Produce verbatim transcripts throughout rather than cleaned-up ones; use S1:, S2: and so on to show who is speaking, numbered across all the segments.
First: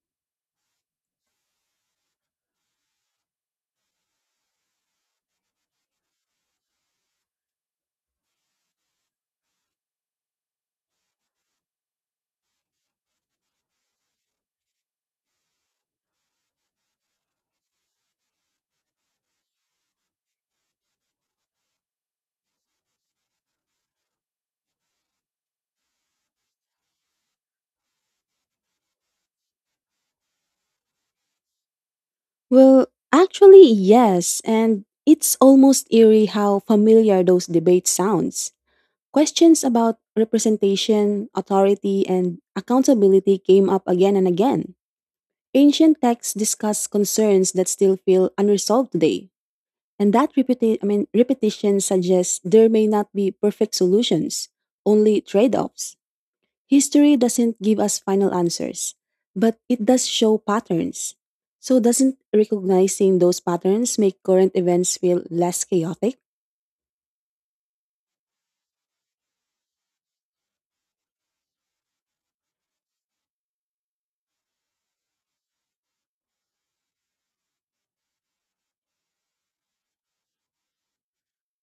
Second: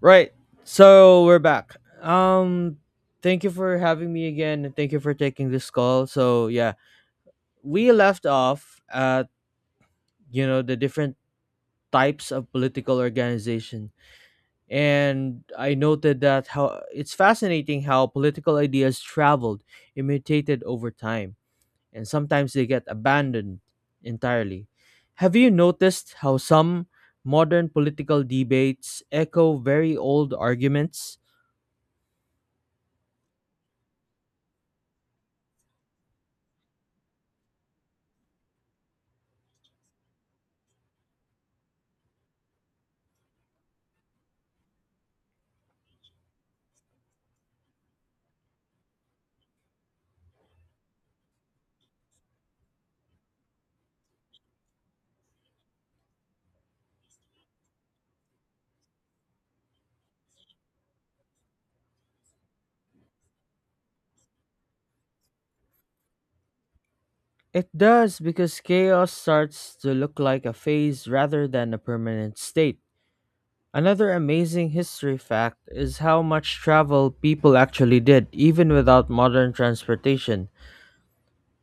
S1: Right. So we're back. Um Thank you for having me again and thank you for taking this call. So yeah, we left off at you know the different types of political organization. And I noted that how it's fascinating how political ideas traveled and mutated over time and sometimes they get abandoned entirely. Have you noticed how some modern political debates echo very old arguments?
S2: Well, actually, yes, and it's almost eerie how familiar those debates sounds. Questions about representation, authority, and accountability came up again and again. Ancient texts discuss concerns that still feel unresolved today, and that repeti- I mean, repetition suggests there may not be perfect solutions, only trade-offs. History doesn't give us final answers, but it does show patterns. So, doesn't recognizing those patterns make current events feel less chaotic?
S1: It does because chaos starts to look like a phase rather than a permanent state. Another amazing history fact is how much travel people actually did, even without modern transportation.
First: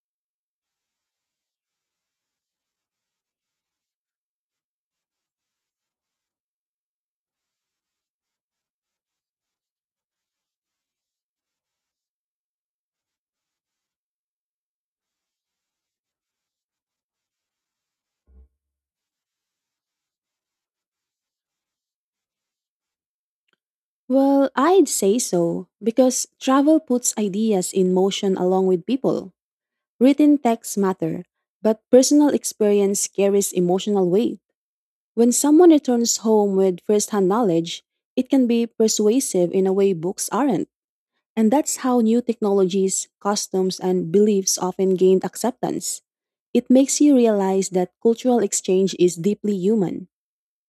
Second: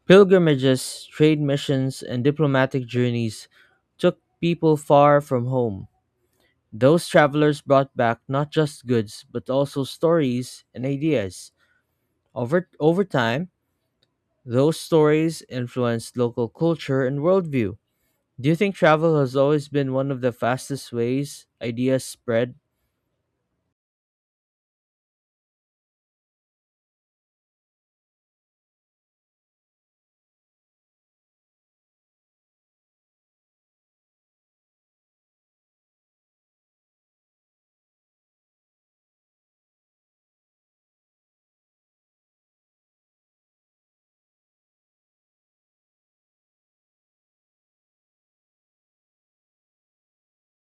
S1: Pilgrimages, trade missions, and diplomatic journeys took people far from home. Those travelers brought back not just goods, but also stories and ideas. Over, over time, those stories influenced local culture and worldview. Do you think travel has always been one of the fastest ways ideas spread?
S2: Well, I'd say so, because travel puts ideas in motion along with people. Written texts matter, but personal experience carries emotional weight. When someone returns home with first-hand knowledge, it can be persuasive in a way books aren't. And that's how new technologies, customs, and beliefs often gained acceptance. It makes you realize that cultural exchange is deeply human.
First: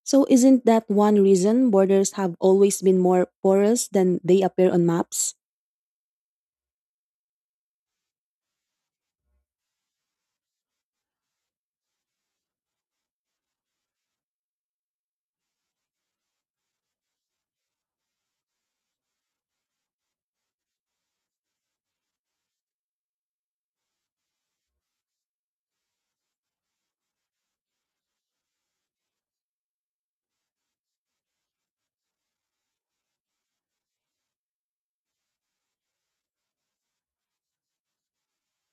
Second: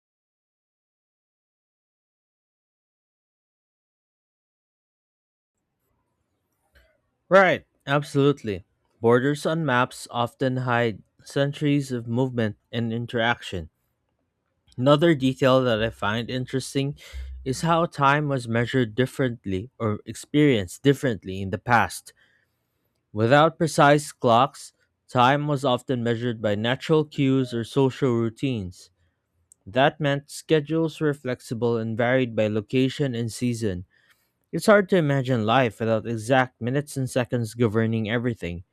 S2: So, isn't that one reason borders have always been more porous than they appear on maps?
S1: Right, absolutely. Borders on maps often hide centuries of movement and interaction. Another detail that I find interesting is how time was measured differently or experienced differently in the past. Without precise clocks, time was often measured by natural cues or social routines. That meant schedules were flexible and varied by location and season. It's hard to imagine life without exact minutes and seconds governing everything.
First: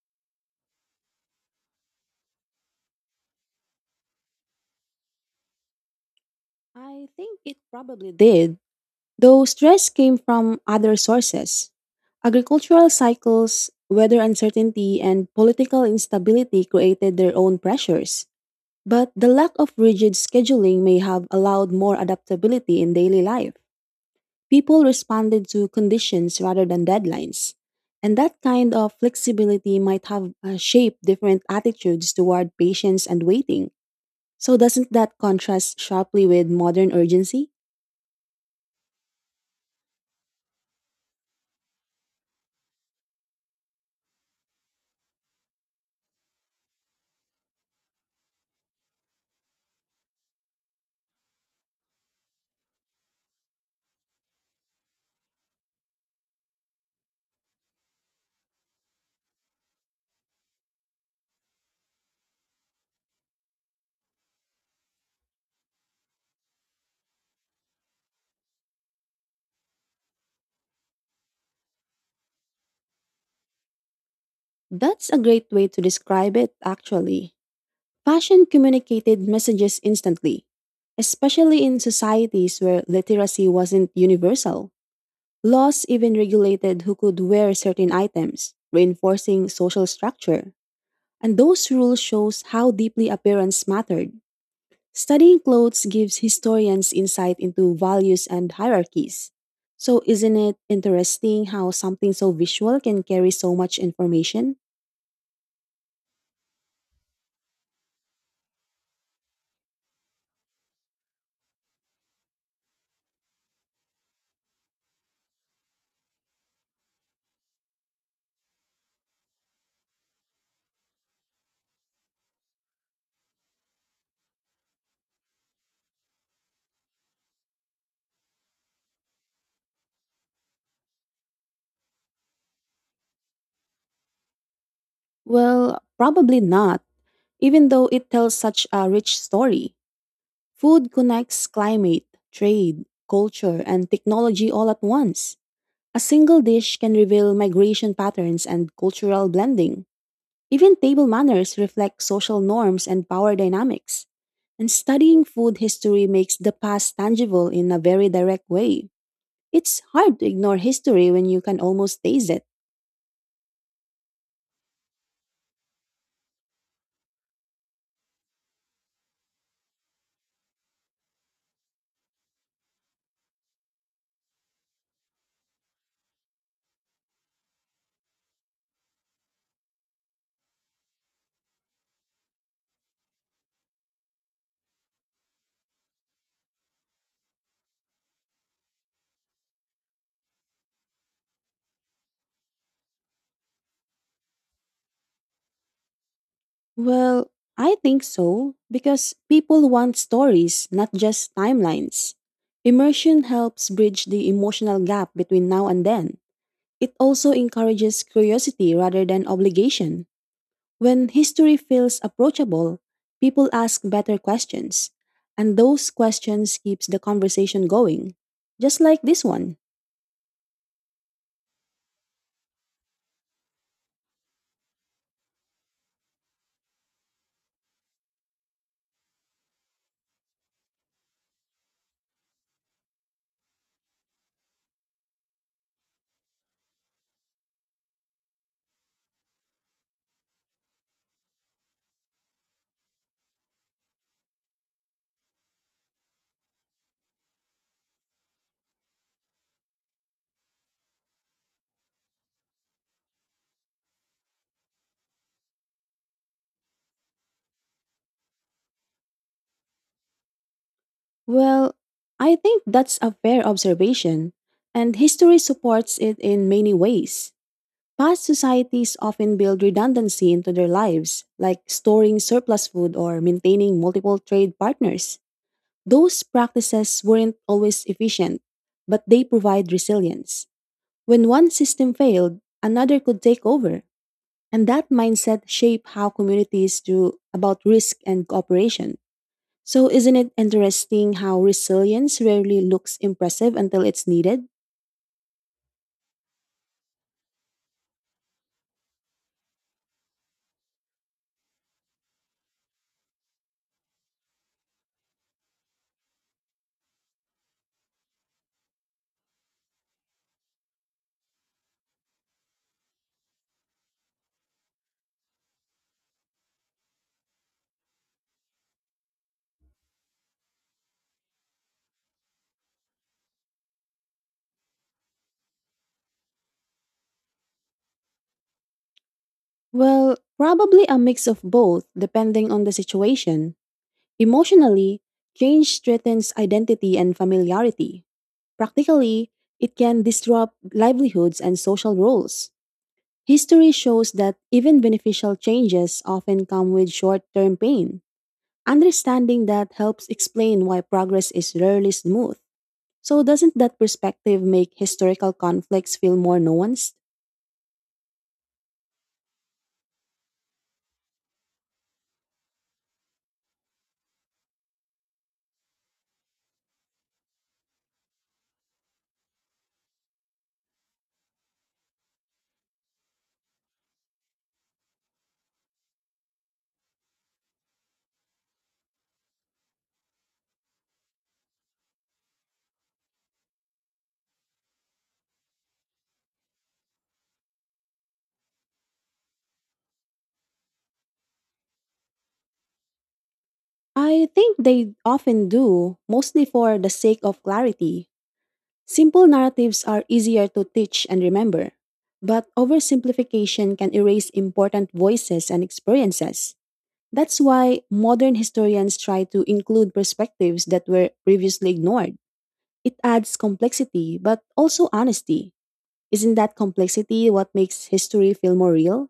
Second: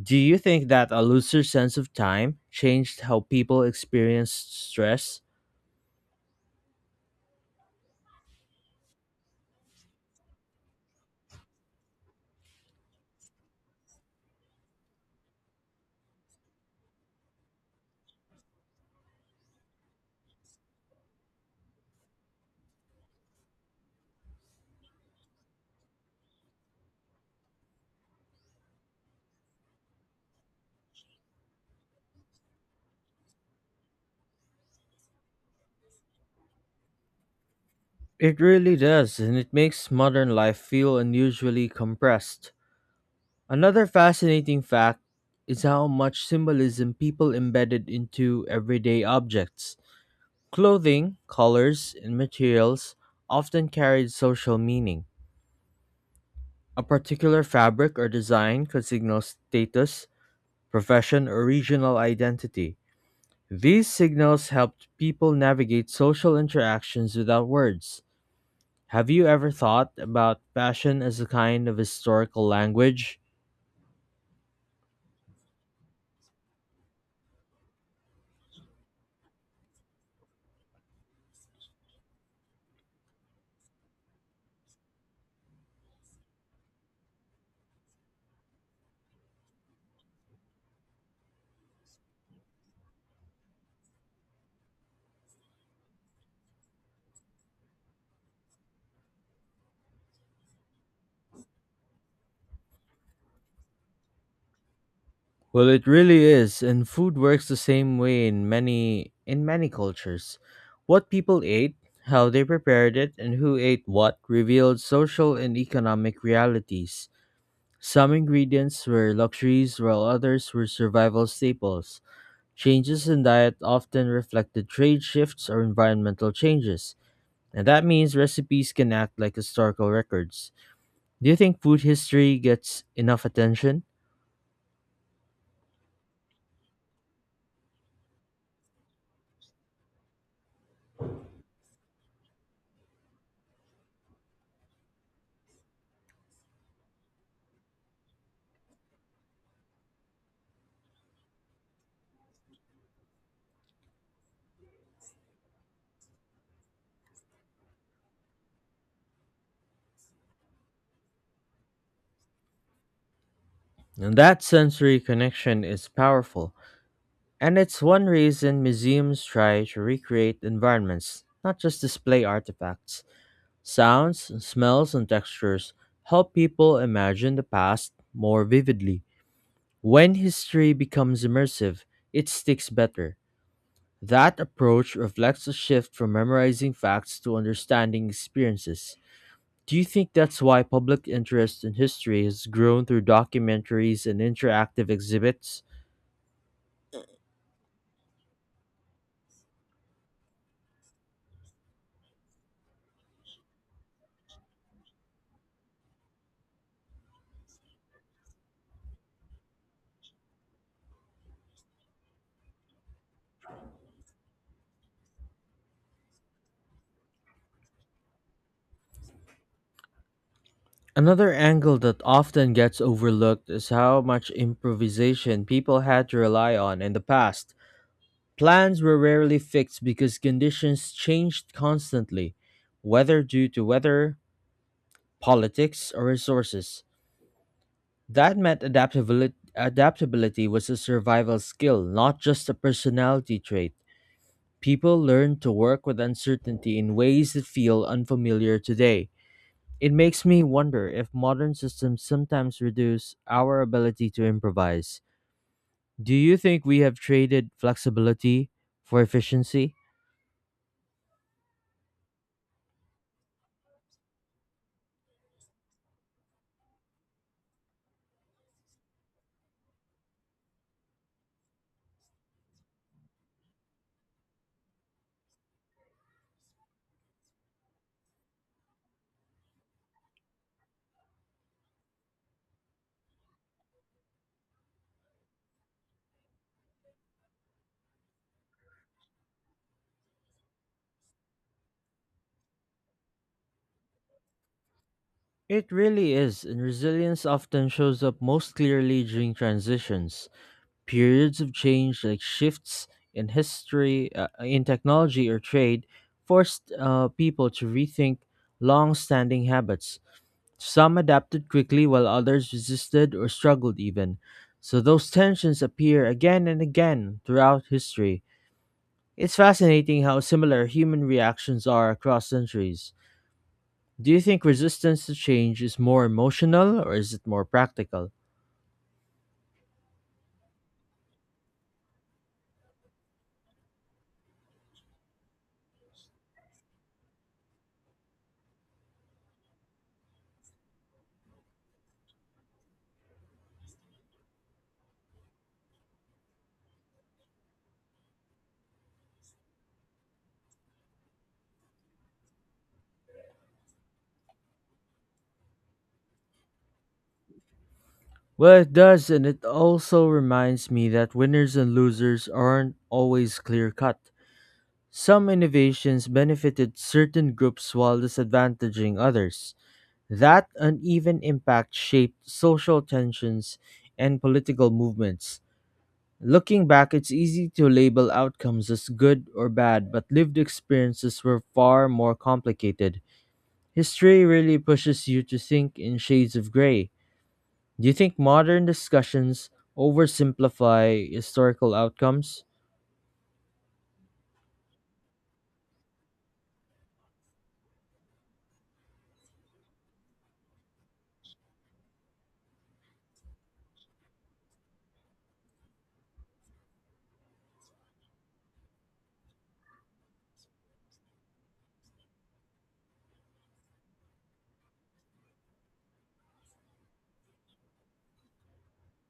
S1: Do you think that a looser sense of time changed how people experience stress?
S2: I think it probably did, though stress came from other sources. Agricultural cycles, weather uncertainty, and political instability created their own pressures. But the lack of rigid scheduling may have allowed more adaptability in daily life. People responded to conditions rather than deadlines. And that kind of flexibility might have uh, shaped different attitudes toward patience and waiting. So, doesn't that contrast sharply with modern urgency?
S1: It really does, and it makes modern life feel unusually compressed. Another fascinating fact is how much symbolism people embedded into everyday objects. Clothing, colors, and materials often carried social meaning. A particular fabric or design could signal status, profession, or regional identity. These signals helped people navigate social interactions without words. Have you ever thought about fashion as a kind of historical language?
S2: That's a great way to describe it, actually. Fashion communicated messages instantly, especially in societies where literacy wasn't universal. Laws even regulated who could wear certain items, reinforcing social structure. And those rules shows how deeply appearance mattered. Studying clothes gives historians insight into values and hierarchies. So isn't it interesting how something so visual can carry so much information?
S1: Well, it really is, and food works the same way in many in many cultures. What people ate, how they prepared it, and who ate what revealed social and economic realities. Some ingredients were luxuries while others were survival staples. Changes in diet often reflected trade shifts or environmental changes, and that means recipes can act like historical records. Do you think food history gets enough attention?
S2: Well, probably not, even though it tells such a rich story. Food connects climate, trade, culture, and technology all at once. A single dish can reveal migration patterns and cultural blending. Even table manners reflect social norms and power dynamics. And studying food history makes the past tangible in a very direct way. It's hard to ignore history when you can almost taste it.
S1: And that sensory connection is powerful, and it's one reason museums try to recreate environments, not just display artifacts. Sounds, smells, and textures help people imagine the past more vividly. When history becomes immersive, it sticks better. That approach reflects a shift from memorizing facts to understanding experiences. Do you think that's why public interest in history has grown through documentaries and interactive exhibits?
S2: Well, I think so, because people want stories, not just timelines. Immersion helps bridge the emotional gap between now and then. It also encourages curiosity rather than obligation. When history feels approachable, people ask better questions, and those questions keeps the conversation going. Just like this one.
S1: Another angle that often gets overlooked is how much improvisation people had to rely on in the past. Plans were rarely fixed because conditions changed constantly, whether due to weather, politics, or resources. That meant adaptability, adaptability was a survival skill, not just a personality trait. People learn to work with uncertainty in ways that feel unfamiliar today. It makes me wonder if modern systems sometimes reduce our ability to improvise. Do you think we have traded flexibility for efficiency?
S2: Well, I think that's a fair observation, and history supports it in many ways. Past societies often build redundancy into their lives, like storing surplus food or maintaining multiple trade partners. Those practices weren't always efficient, but they provide resilience. When one system failed, another could take over, and that mindset shaped how communities do about risk and cooperation. So, isn't it interesting how resilience rarely looks impressive until it's needed?
S1: It really is, and resilience often shows up most clearly during transitions. Periods of change, like shifts in history, uh, in technology, or trade, forced uh, people to rethink long standing habits. Some adapted quickly, while others resisted or struggled even. So those tensions appear again and again throughout history. It's fascinating how similar human reactions are across centuries. Do you think resistance to change is more emotional or is it more practical?
S2: Well, probably a mix of both, depending on the situation. Emotionally, change threatens identity and familiarity. Practically, it can disrupt livelihoods and social roles. History shows that even beneficial changes often come with short term pain. Understanding that helps explain why progress is rarely smooth. So, doesn't that perspective make historical conflicts feel more nuanced?
S1: Well, it does, and it also reminds me that winners and losers aren't always clear cut. Some innovations benefited certain groups while disadvantaging others. That uneven impact shaped social tensions and political movements. Looking back, it's easy to label outcomes as good or bad, but lived experiences were far more complicated. History really pushes you to think in shades of gray. Do you think modern discussions oversimplify historical outcomes?
S2: I think they often do, mostly for the sake of clarity. Simple narratives are easier to teach and remember, but oversimplification can erase important voices and experiences. That's why modern historians try to include perspectives that were previously ignored. It adds complexity, but also honesty. Isn't that complexity what makes history feel more real?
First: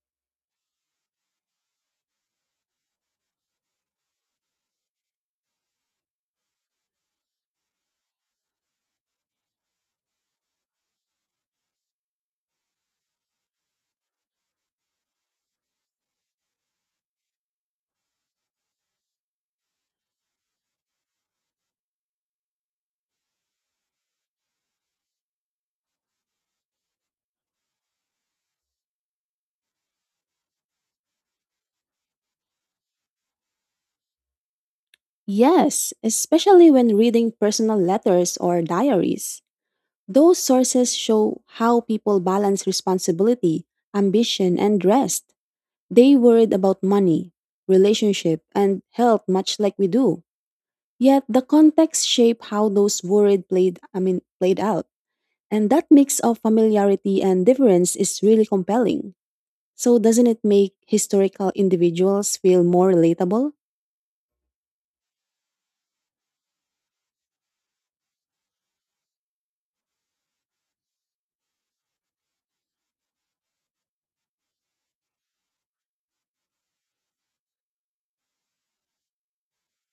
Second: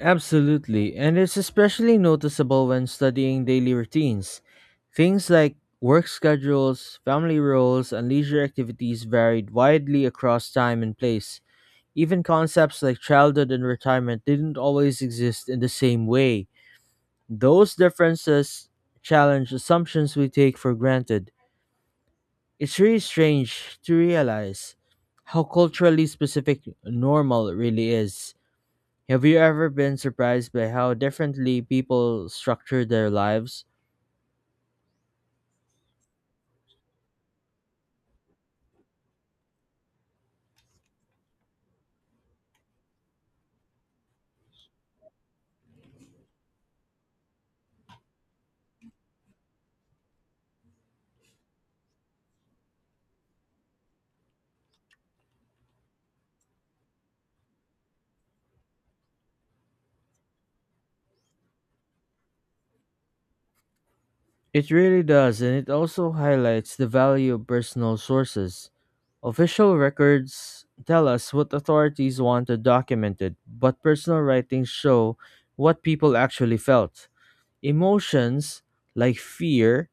S1: Absolutely, and it's especially noticeable when studying daily routines. Things like work schedules, family roles, and leisure activities varied widely across time and place. Even concepts like childhood and retirement didn't always exist in the same way. Those differences challenge assumptions we take for granted. It's really strange to realize how culturally specific normal really is. Have you ever been surprised by how differently people structure their lives?
S2: Yes, especially when reading personal letters or diaries. Those sources show how people balance responsibility, ambition, and rest. They worried about money, relationship, and health much like we do. Yet the context shaped how those worried played I mean played out. And that mix of familiarity and difference is really compelling. So doesn't it make historical individuals feel more relatable?
S1: It really does, and it also highlights the value of personal sources. Official records tell us what authorities wanted documented, but personal writings show what people actually felt. Emotions, like fear,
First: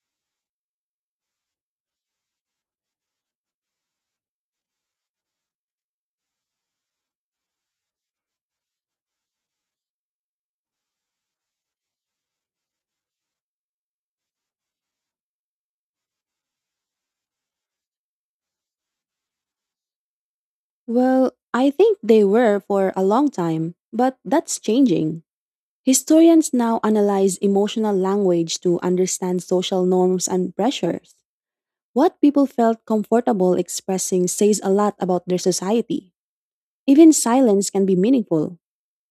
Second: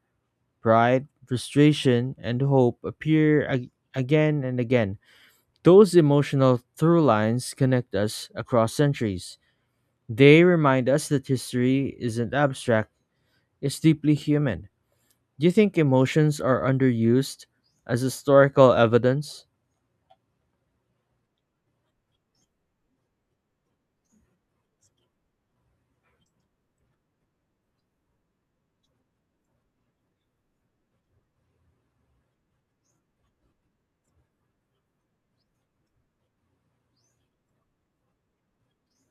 S1: pride, frustration, and hope appear ag- again and again. Those emotional through lines connect us across centuries. They remind us that history isn't abstract, it's deeply human. Do you think emotions are underused as historical evidence?
S2: Well, I think they were for a long time, but that's changing. Historians now analyze emotional language to understand social norms and pressures. What people felt comfortable expressing says a lot about their society. Even silence can be meaningful.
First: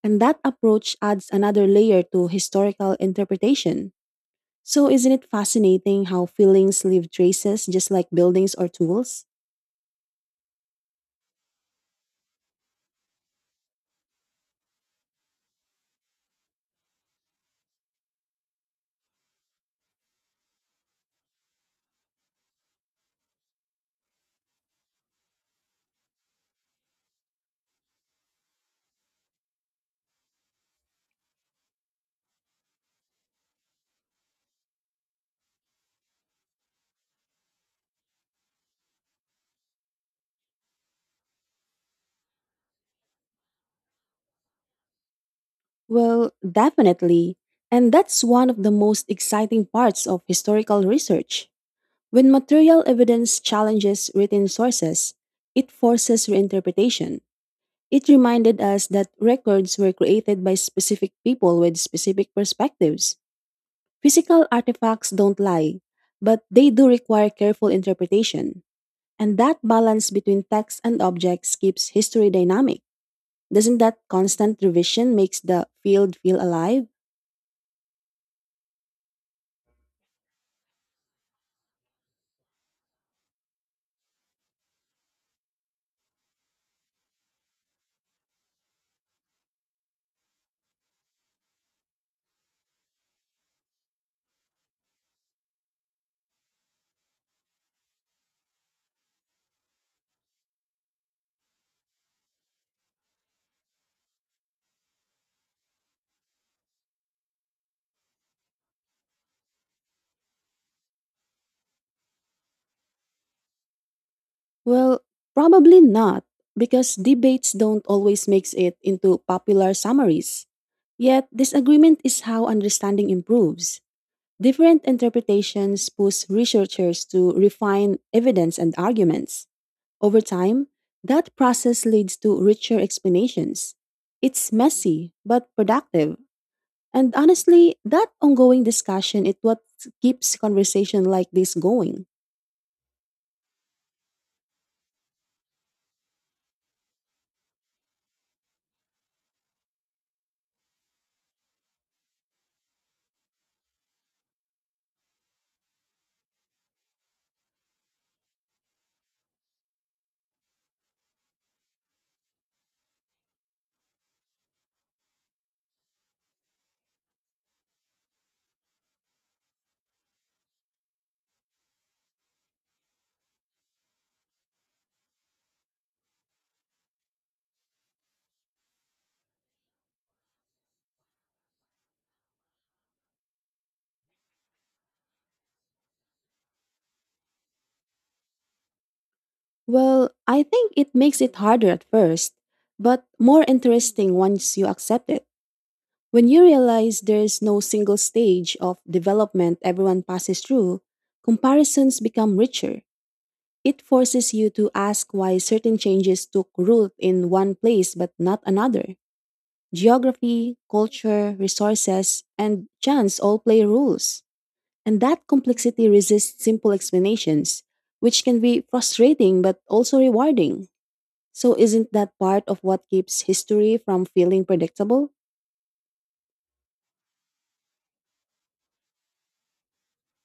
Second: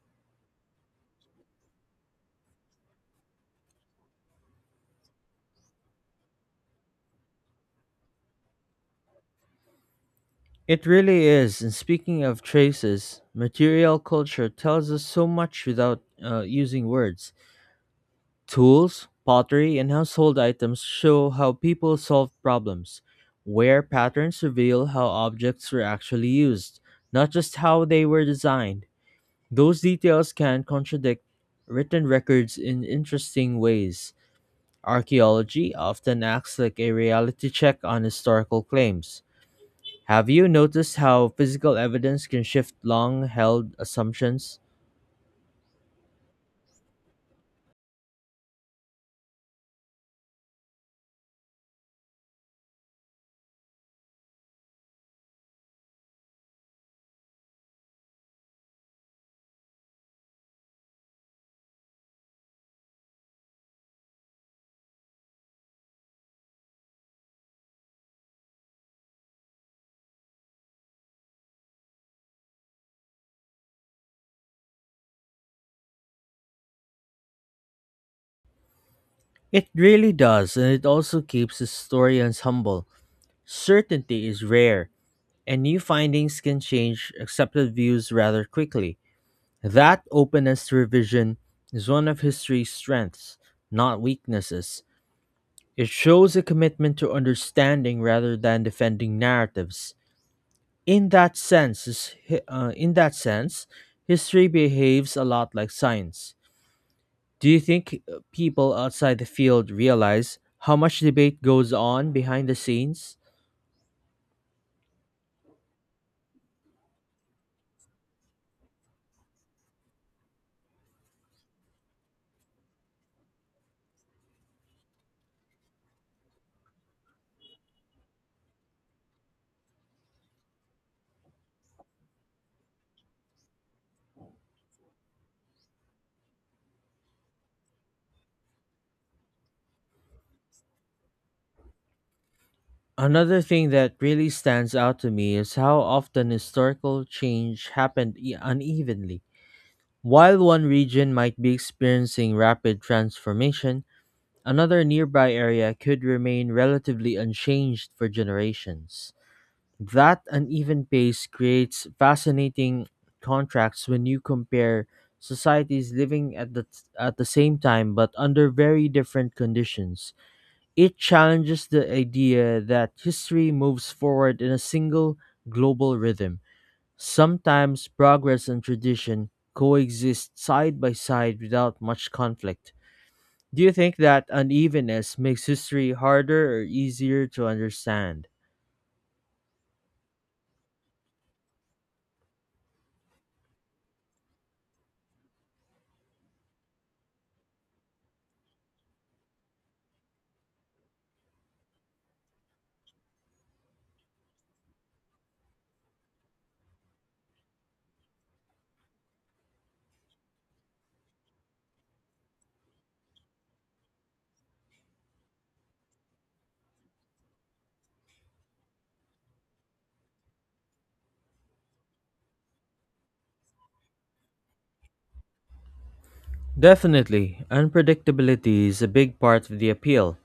S2: And that approach adds another layer to historical interpretation. So, isn't it fascinating how feelings leave traces just like buildings or tools?
S1: It really is. And speaking of traces, material culture tells us so much without uh, using words. Tools, pottery, and household items show how people solve problems, where patterns reveal how objects were actually used, not just how they were designed. Those details can contradict written records in interesting ways. Archaeology often acts like a reality check on historical claims. Have you noticed how physical evidence can shift long held assumptions?
S2: Well, definitely. And that's one of the most exciting parts of historical research. When material evidence challenges written sources, it forces reinterpretation. It reminded us that records were created by specific people with specific perspectives. Physical artifacts don't lie, but they do require careful interpretation. And that balance between text and objects keeps history dynamic. Doesn't that constant revision makes the field feel alive?
S1: It really does, and it also keeps historians humble. Certainty is rare, and new findings can change accepted views rather quickly. That openness to revision is one of history's strengths, not weaknesses. It shows a commitment to understanding rather than defending narratives. In that sense, is hi- uh, in that sense, history behaves a lot like science. Do you think uh, people outside the field realize how much debate goes on behind the scenes?
S2: Well, probably not, because debates don't always make it into popular summaries. Yet, disagreement is how understanding improves. Different interpretations push researchers to refine evidence and arguments. Over time, that process leads to richer explanations. It's messy, but productive. And honestly, that ongoing discussion is what keeps conversation like this going.
S1: Another thing that really stands out to me is how often historical change happened e- unevenly. While one region might be experiencing rapid transformation, another nearby area could remain relatively unchanged for generations. That uneven pace creates fascinating contrasts when you compare societies living at the, at the same time but under very different conditions. It challenges the idea that history moves forward in a single global rhythm. Sometimes progress and tradition coexist side by side without much conflict. Do you think that unevenness makes history harder or easier to understand?
S2: Well, I think it makes it harder at first, but more interesting once you accept it. When you realize there's no single stage of development everyone passes through, comparisons become richer. It forces you to ask why certain changes took root in one place but not another. Geography, culture, resources, and chance all play roles. And that complexity resists simple explanations, which can be frustrating but also rewarding. So, isn't that part of what keeps history from feeling predictable?
S1: Definitely, unpredictability is a big part of the appeal.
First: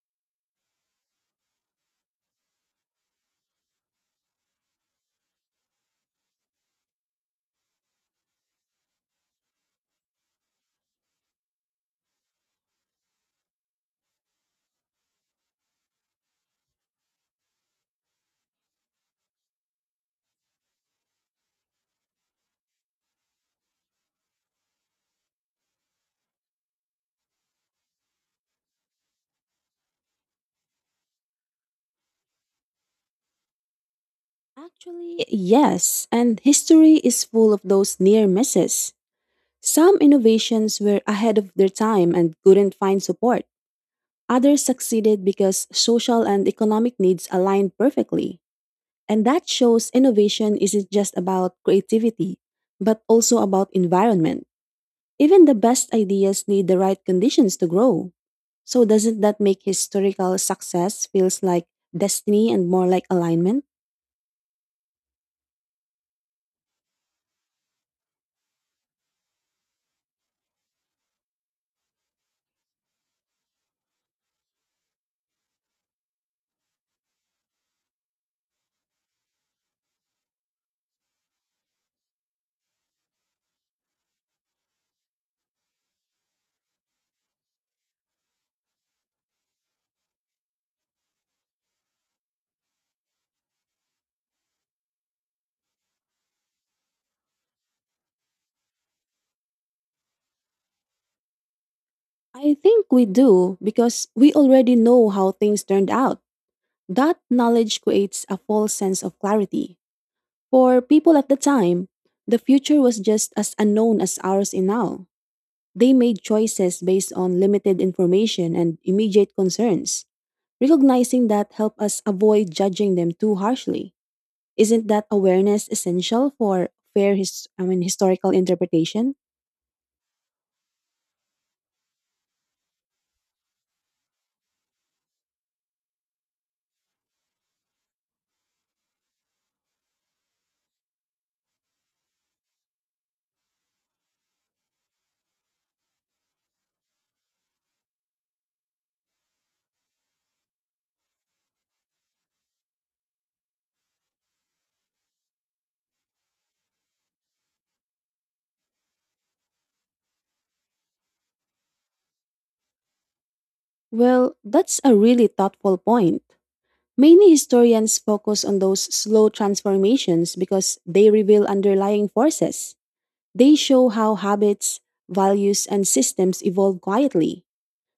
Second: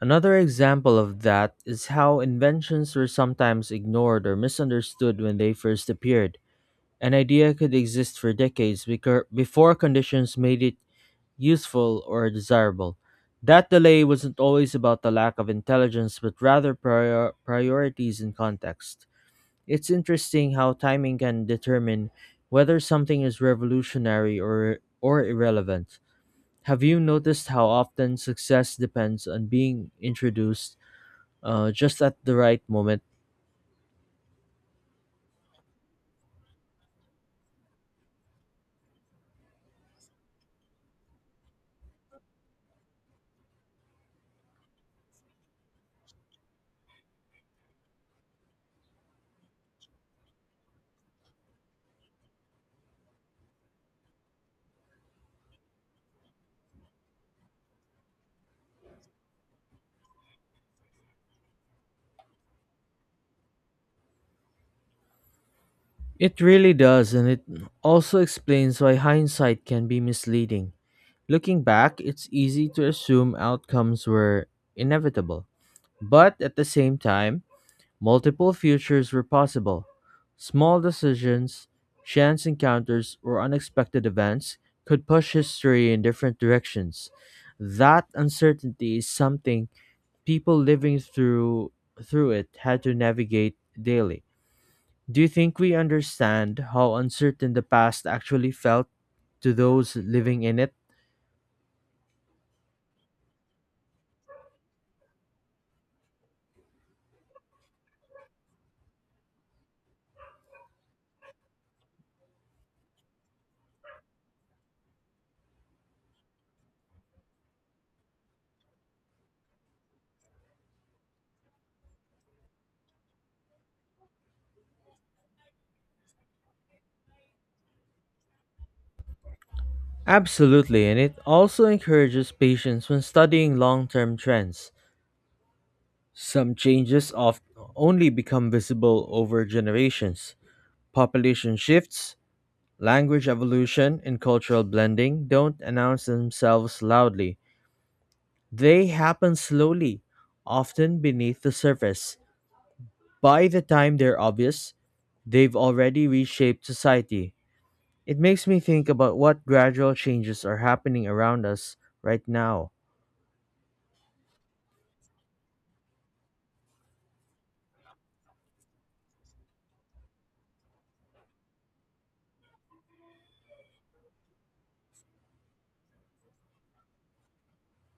S1: Another example of that is how inventions were sometimes ignored or misunderstood when they first appeared. An idea could exist for decades becau- before conditions made it useful or desirable. That delay wasn't always about the lack of intelligence, but rather prior- priorities and context. It's interesting how timing can determine whether something is revolutionary or, or irrelevant. Have you noticed how often success depends on being introduced uh, just at the right moment?
S2: Actually, yes, and history is full of those near misses. Some innovations were ahead of their time and couldn't find support. Others succeeded because social and economic needs aligned perfectly. And that shows innovation isn't just about creativity, but also about environment. Even the best ideas need the right conditions to grow. So, doesn't that make historical success feels like destiny and more like alignment?
S1: It really does, and it also explains why hindsight can be misleading. Looking back, it's easy to assume outcomes were inevitable. But at the same time, multiple futures were possible. Small decisions, chance encounters, or unexpected events could push history in different directions. That uncertainty is something people living through through it had to navigate daily. Do you think we understand how uncertain the past actually felt to those living in it?
S2: I think we do because we already know how things turned out. That knowledge creates a false sense of clarity. For people at the time, the future was just as unknown as ours is now. They made choices based on limited information and immediate concerns. Recognizing that helped us avoid judging them too harshly. Isn't that awareness essential for fair his- I mean, historical interpretation?
S1: Absolutely, and it also encourages patience when studying long term trends. Some changes oft- only become visible over generations. Population shifts, language evolution, and cultural blending don't announce themselves loudly. They happen slowly, often beneath the surface. By the time they're obvious, they've already reshaped society. It makes me think about what gradual changes are happening around us right now.
S2: Well, that's a really thoughtful point. Many historians focus on those slow transformations because they reveal underlying forces. They show how habits, values, and systems evolve quietly.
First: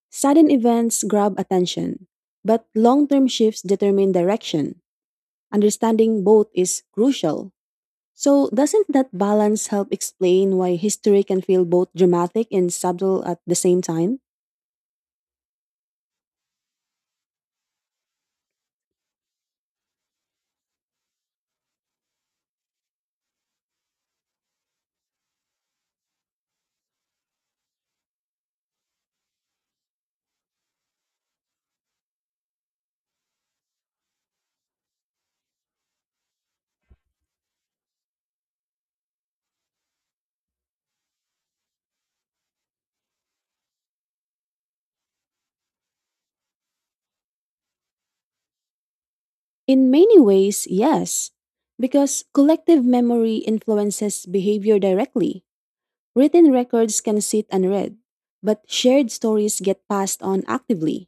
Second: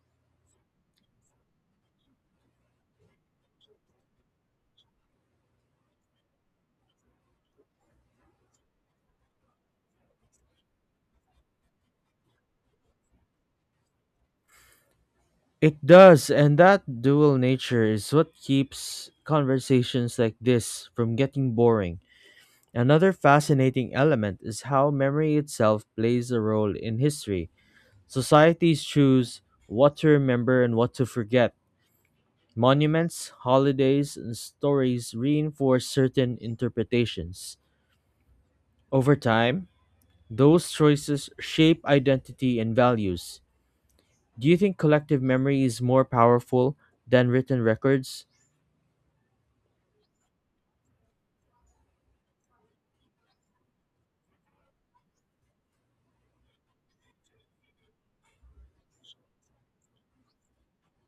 S2: Sudden events grab attention, but long term shifts determine direction. Understanding both is crucial. So, doesn't that balance help explain why history can feel both dramatic and subtle at the same time?
S1: It does, and that dual nature is what keeps conversations like this from getting boring. Another fascinating element is how memory itself plays a role in history. Societies choose what to remember and what to forget. Monuments, holidays, and stories reinforce certain interpretations. Over time, those choices shape identity and values. Do you think collective memory is more powerful than written records?
S2: In many ways, yes, because collective memory influences behavior directly. Written records can sit unread, but shared stories get passed on actively.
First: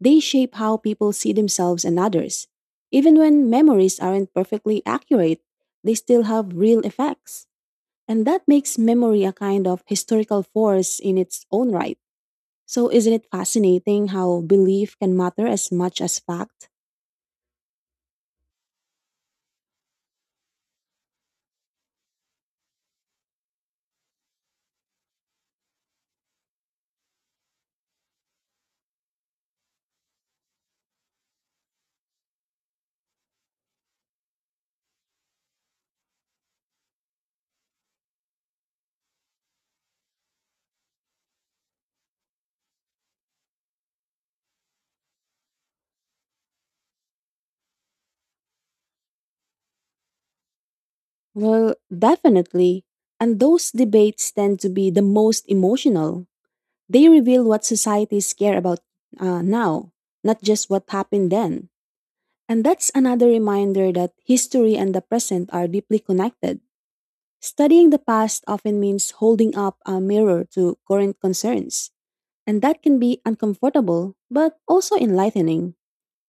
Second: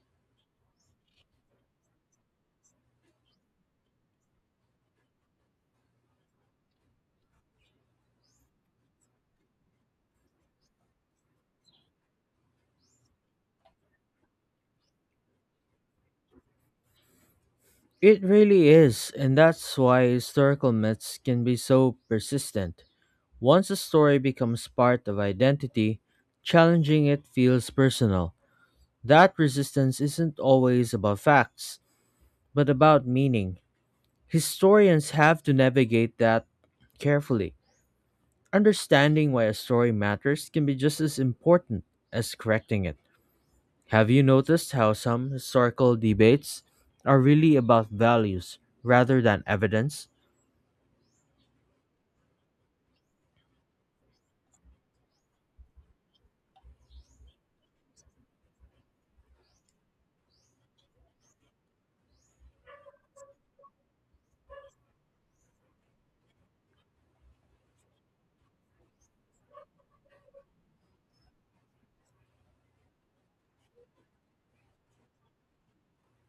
S2: They shape how people see themselves and others. Even when memories aren't perfectly accurate, they still have real effects. And that makes memory a kind of historical force in its own right. So, isn't it fascinating how belief can matter as much as fact?
S1: It really is, and that's why historical myths can be so persistent. Once a story becomes part of identity, challenging it feels personal. That resistance isn't always about facts, but about meaning. Historians have to navigate that carefully. Understanding why a story matters can be just as important as correcting it. Have you noticed how some historical debates are really about values rather than evidence?
S2: Well, definitely. And those debates tend to be the most emotional. They reveal what societies care about uh, now, not just what happened then. And that's another reminder that history and the present are deeply connected. Studying the past often means holding up a mirror to current concerns, and that can be uncomfortable, but also enlightening.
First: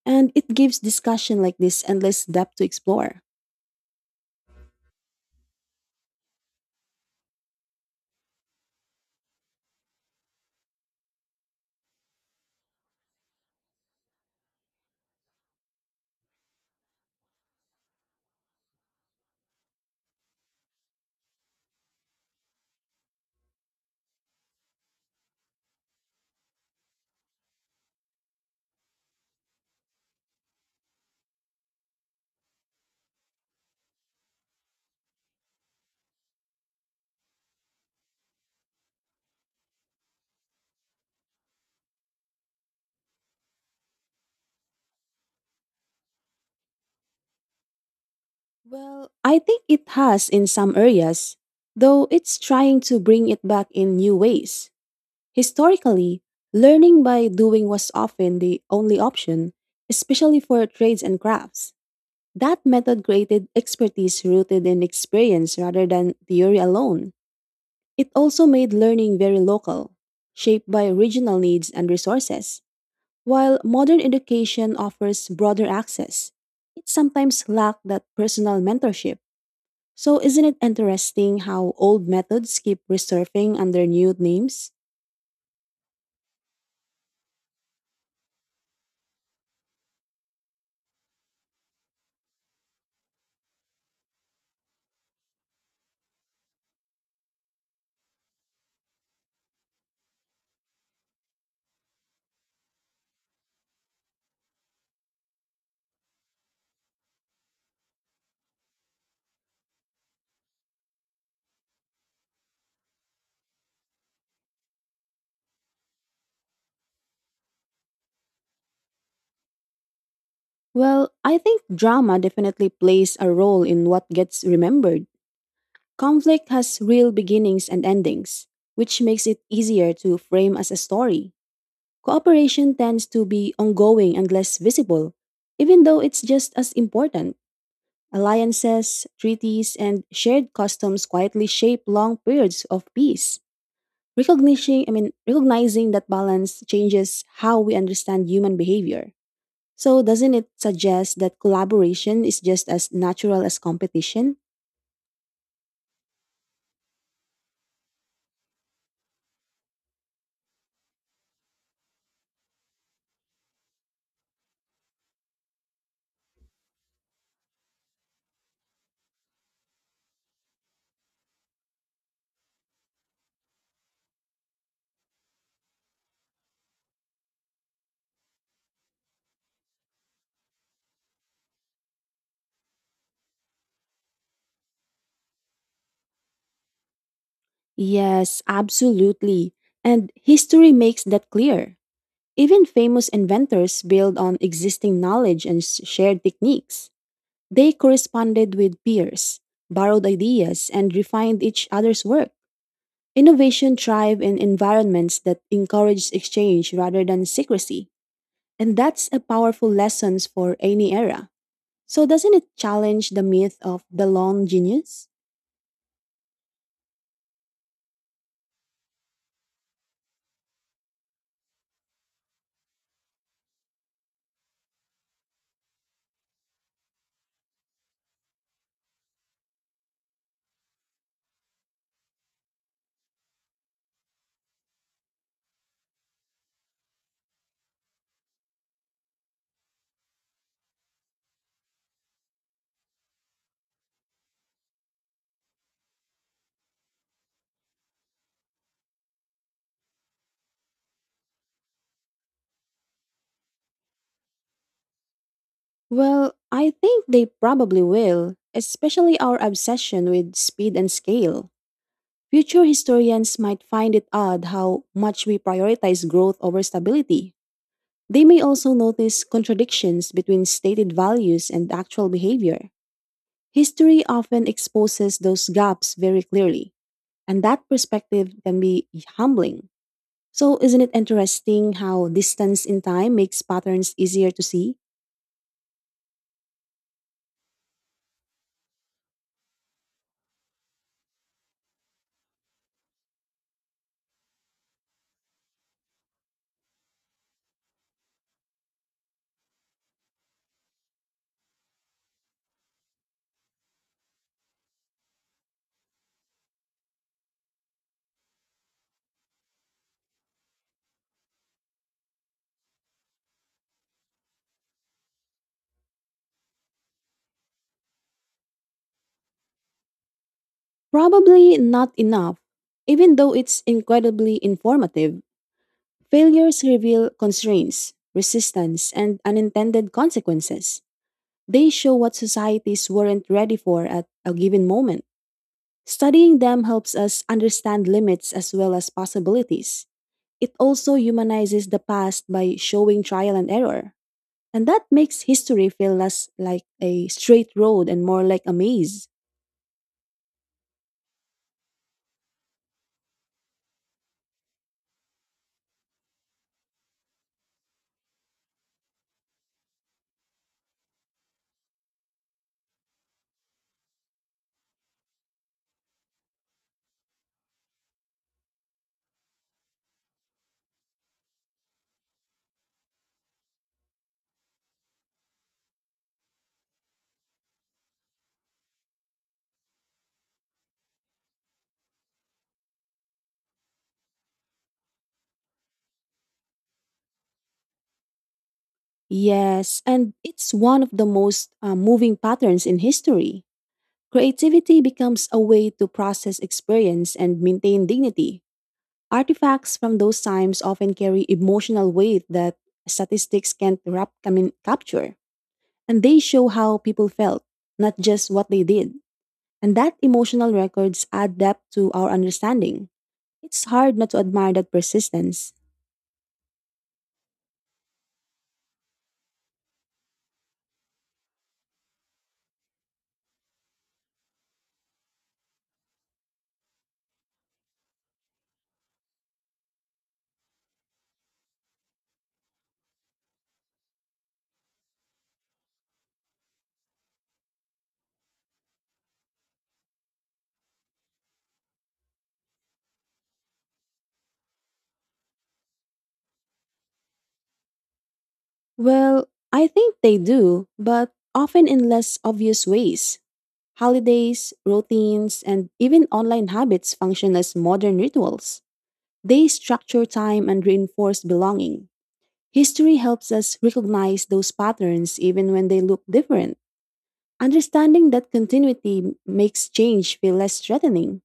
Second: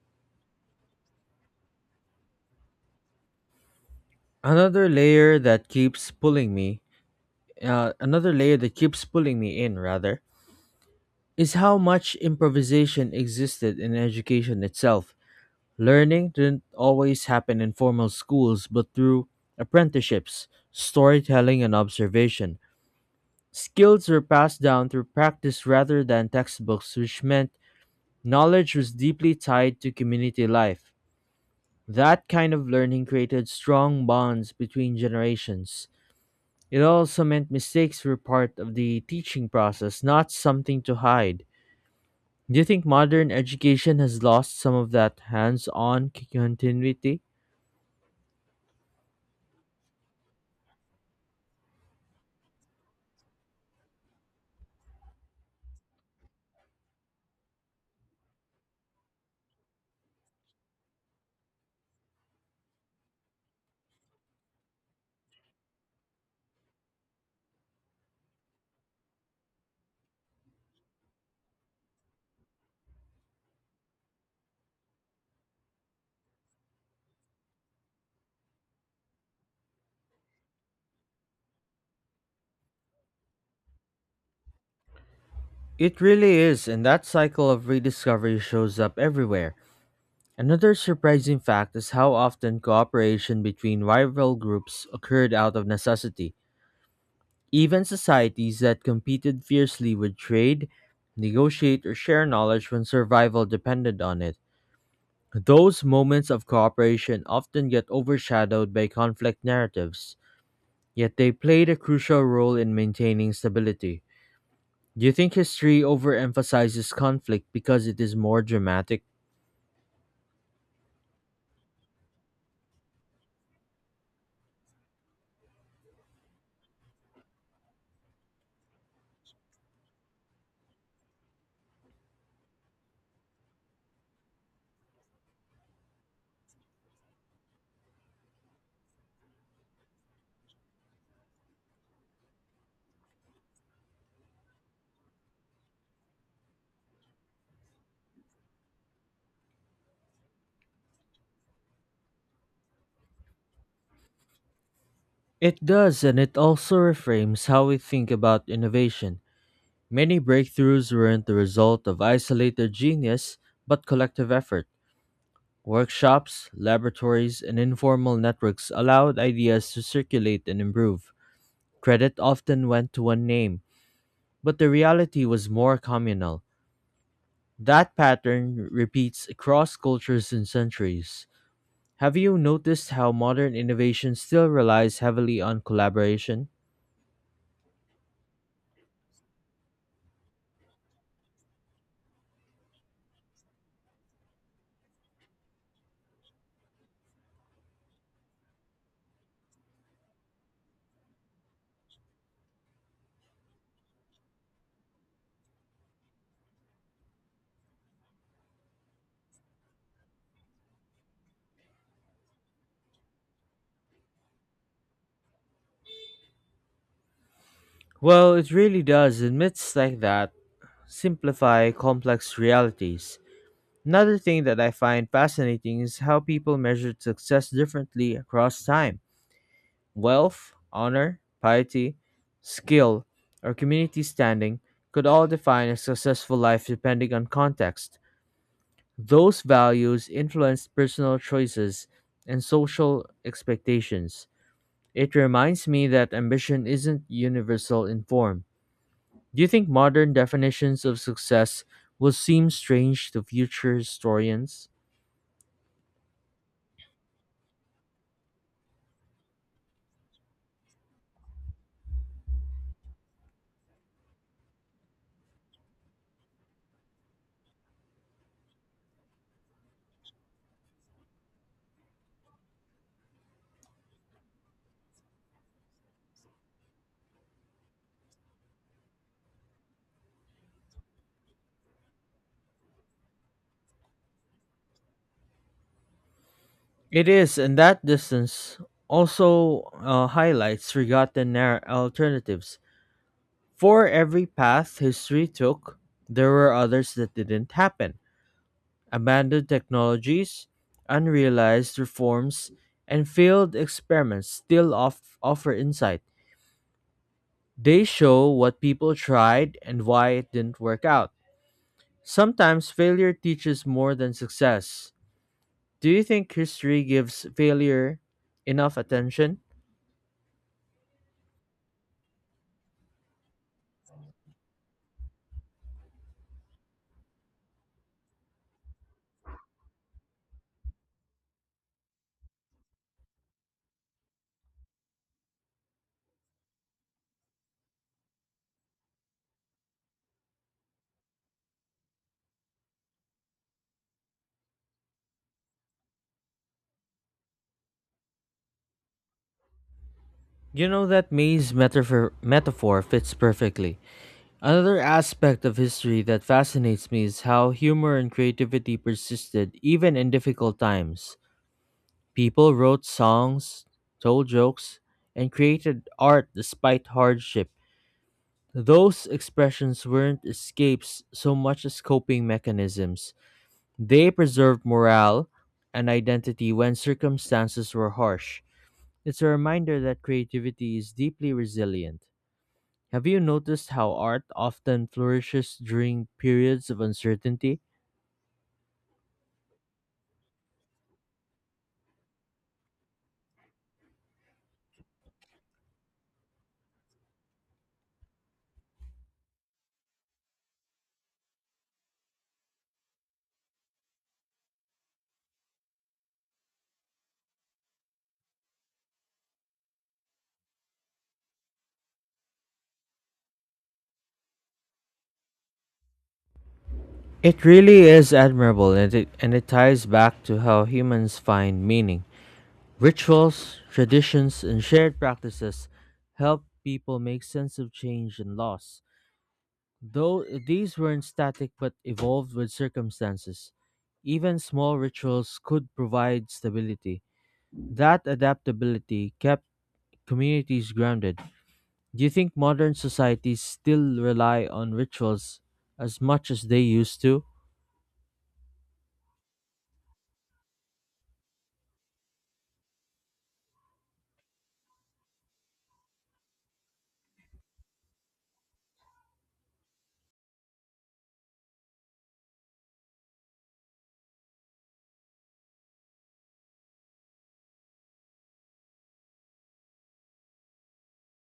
S2: And it gives discussion like this endless depth to explore.
S1: Another layer that keeps pulling me uh, another layer that keeps pulling me in rather is how much improvisation existed in education itself. Learning didn't always happen in formal schools, but through apprenticeships, storytelling, and observation. Skills were passed down through practice rather than textbooks, which meant knowledge was deeply tied to community life. That kind of learning created strong bonds between generations. It also meant mistakes were part of the teaching process, not something to hide. Do you think modern education has lost some of that hands on continuity?
S2: Well, I think it has in some areas, though it's trying to bring it back in new ways. Historically, learning by doing was often the only option, especially for trades and crafts. That method created expertise rooted in experience rather than theory alone. It also made learning very local, shaped by regional needs and resources. While modern education offers broader access, it sometimes lacks that personal mentorship. So, isn't it interesting how old methods keep resurfacing under new names?
S1: It really is, and that cycle of rediscovery shows up everywhere. Another surprising fact is how often cooperation between rival groups occurred out of necessity. Even societies that competed fiercely would trade, negotiate, or share knowledge when survival depended on it. Those moments of cooperation often get overshadowed by conflict narratives, yet they played a crucial role in maintaining stability. Do you think history overemphasizes conflict because it is more dramatic?
S2: Well, I think drama definitely plays a role in what gets remembered. Conflict has real beginnings and endings, which makes it easier to frame as a story. Cooperation tends to be ongoing and less visible, even though it's just as important. Alliances, treaties, and shared customs quietly shape long periods of peace. Recognizing, I mean, recognizing that balance changes how we understand human behavior. So, doesn't it suggest that collaboration is just as natural as competition?
S1: It does, and it also reframes how we think about innovation. Many breakthroughs weren't the result of isolated genius, but collective effort. Workshops, laboratories, and informal networks allowed ideas to circulate and improve. Credit often went to one name, but the reality was more communal. That pattern repeats across cultures and centuries. Have you noticed how modern innovation still relies heavily on collaboration?
S2: Yes, absolutely. And history makes that clear. Even famous inventors build on existing knowledge and s- shared techniques. They corresponded with peers, borrowed ideas, and refined each other's work. Innovation thrives in environments that encourage exchange rather than secrecy. And that's a powerful lesson for any era. So, doesn't it challenge the myth of the lone genius?
S1: Well, it really does, and myths like that simplify complex realities. Another thing that I find fascinating is how people measured success differently across time. Wealth, honor, piety, skill, or community standing could all define a successful life depending on context. Those values influence personal choices and social expectations. It reminds me that ambition isn't universal in form. Do you think modern definitions of success will seem strange to future historians?
S2: Well, I think they probably will, especially our obsession with speed and scale. Future historians might find it odd how much we prioritize growth over stability. They may also notice contradictions between stated values and actual behavior. History often exposes those gaps very clearly, and that perspective can be humbling. So, isn't it interesting how distance in time makes patterns easier to see?
S1: It is, and that distance also uh, highlights forgotten nar- alternatives. For every path history took, there were others that didn't happen. Abandoned technologies, unrealized reforms, and failed experiments still off- offer insight. They show what people tried and why it didn't work out. Sometimes failure teaches more than success. Do you think history gives failure enough attention?
S2: Probably not enough. Even though it's incredibly informative, failures reveal constraints, resistance, and unintended consequences. They show what societies weren't ready for at a given moment. Studying them helps us understand limits as well as possibilities. It also humanizes the past by showing trial and error. And that makes history feel less like a straight road and more like a maze.
S1: You know that maze metaphor metaphor fits perfectly. Another aspect of history that fascinates me is how humor and creativity persisted even in difficult times. People wrote songs, told jokes, and created art despite hardship. Those expressions weren't escapes so much as coping mechanisms. They preserved morale and identity when circumstances were harsh. It's a reminder that creativity is deeply resilient. Have you noticed how art often flourishes during periods of uncertainty?
S2: Yes, and it's one of the most uh, moving patterns in history. Creativity becomes a way to process experience and maintain dignity. Artifacts from those times often carry emotional weight that statistics can't rap- I mean, capture, and they show how people felt, not just what they did. And that emotional records add depth to our understanding. It's hard not to admire that persistence.
S1: It really is admirable, and it, and it ties back to how humans find meaning. Rituals, traditions, and shared practices help people make sense of change and loss, though these weren't static but evolved with circumstances. Even small rituals could provide stability. That adaptability kept communities grounded. Do you think modern societies still rely on rituals as much as they used to?
S2: Well, I think they do, but often in less obvious ways. Holidays, routines, and even online habits function as modern rituals. They structure time and reinforce belonging. History helps us recognize those patterns even when they look different. Understanding that continuity makes change feel less threatening.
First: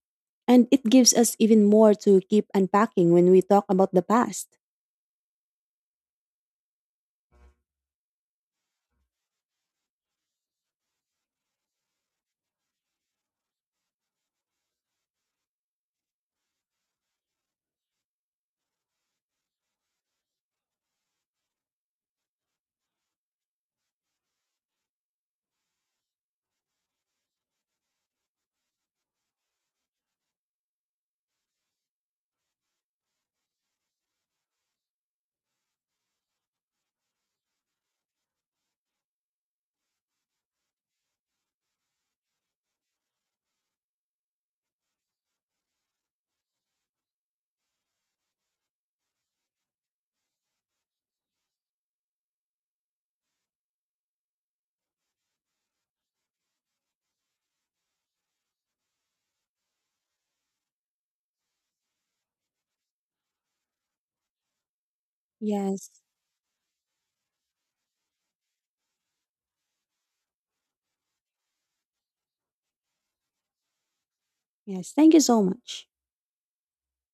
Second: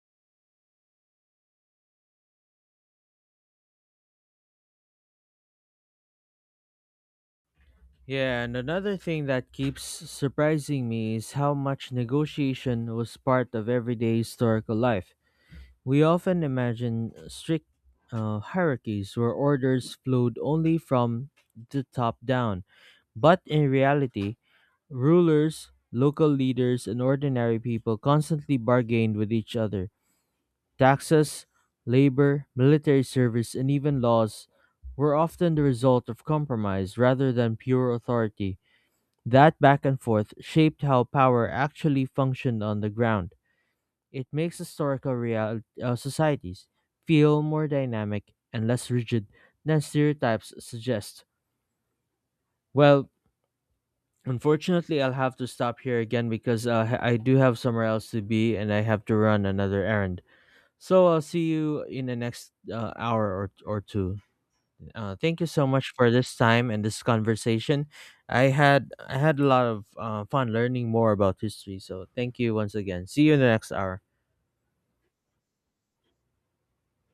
S2: And it gives us even more to keep unpacking when we talk about the past.
S1: Yeah, and another thing that keeps surprising me is how much negotiation was part of everyday historical life. We often imagine strict uh, hierarchies where orders flowed only from the top down, but in reality, rulers, local leaders, and ordinary people constantly bargained with each other. Taxes, labor, military service, and even laws were often the result of compromise rather than pure authority. That back and forth shaped how power actually functioned on the ground. It makes historical real uh, societies feel more dynamic and less rigid than stereotypes suggest. Well, unfortunately, I'll have to stop here again because uh, h- I do have somewhere else to be, and I have to run another errand. So I'll see you in the next uh, hour or, or two. Uh, thank you so
S2: Yes.
S1: much for this time and this conversation. I had I had a lot of uh, fun learning more about history. So thank you once again. See you in the next hour.
S2: Yes. Thank you so much.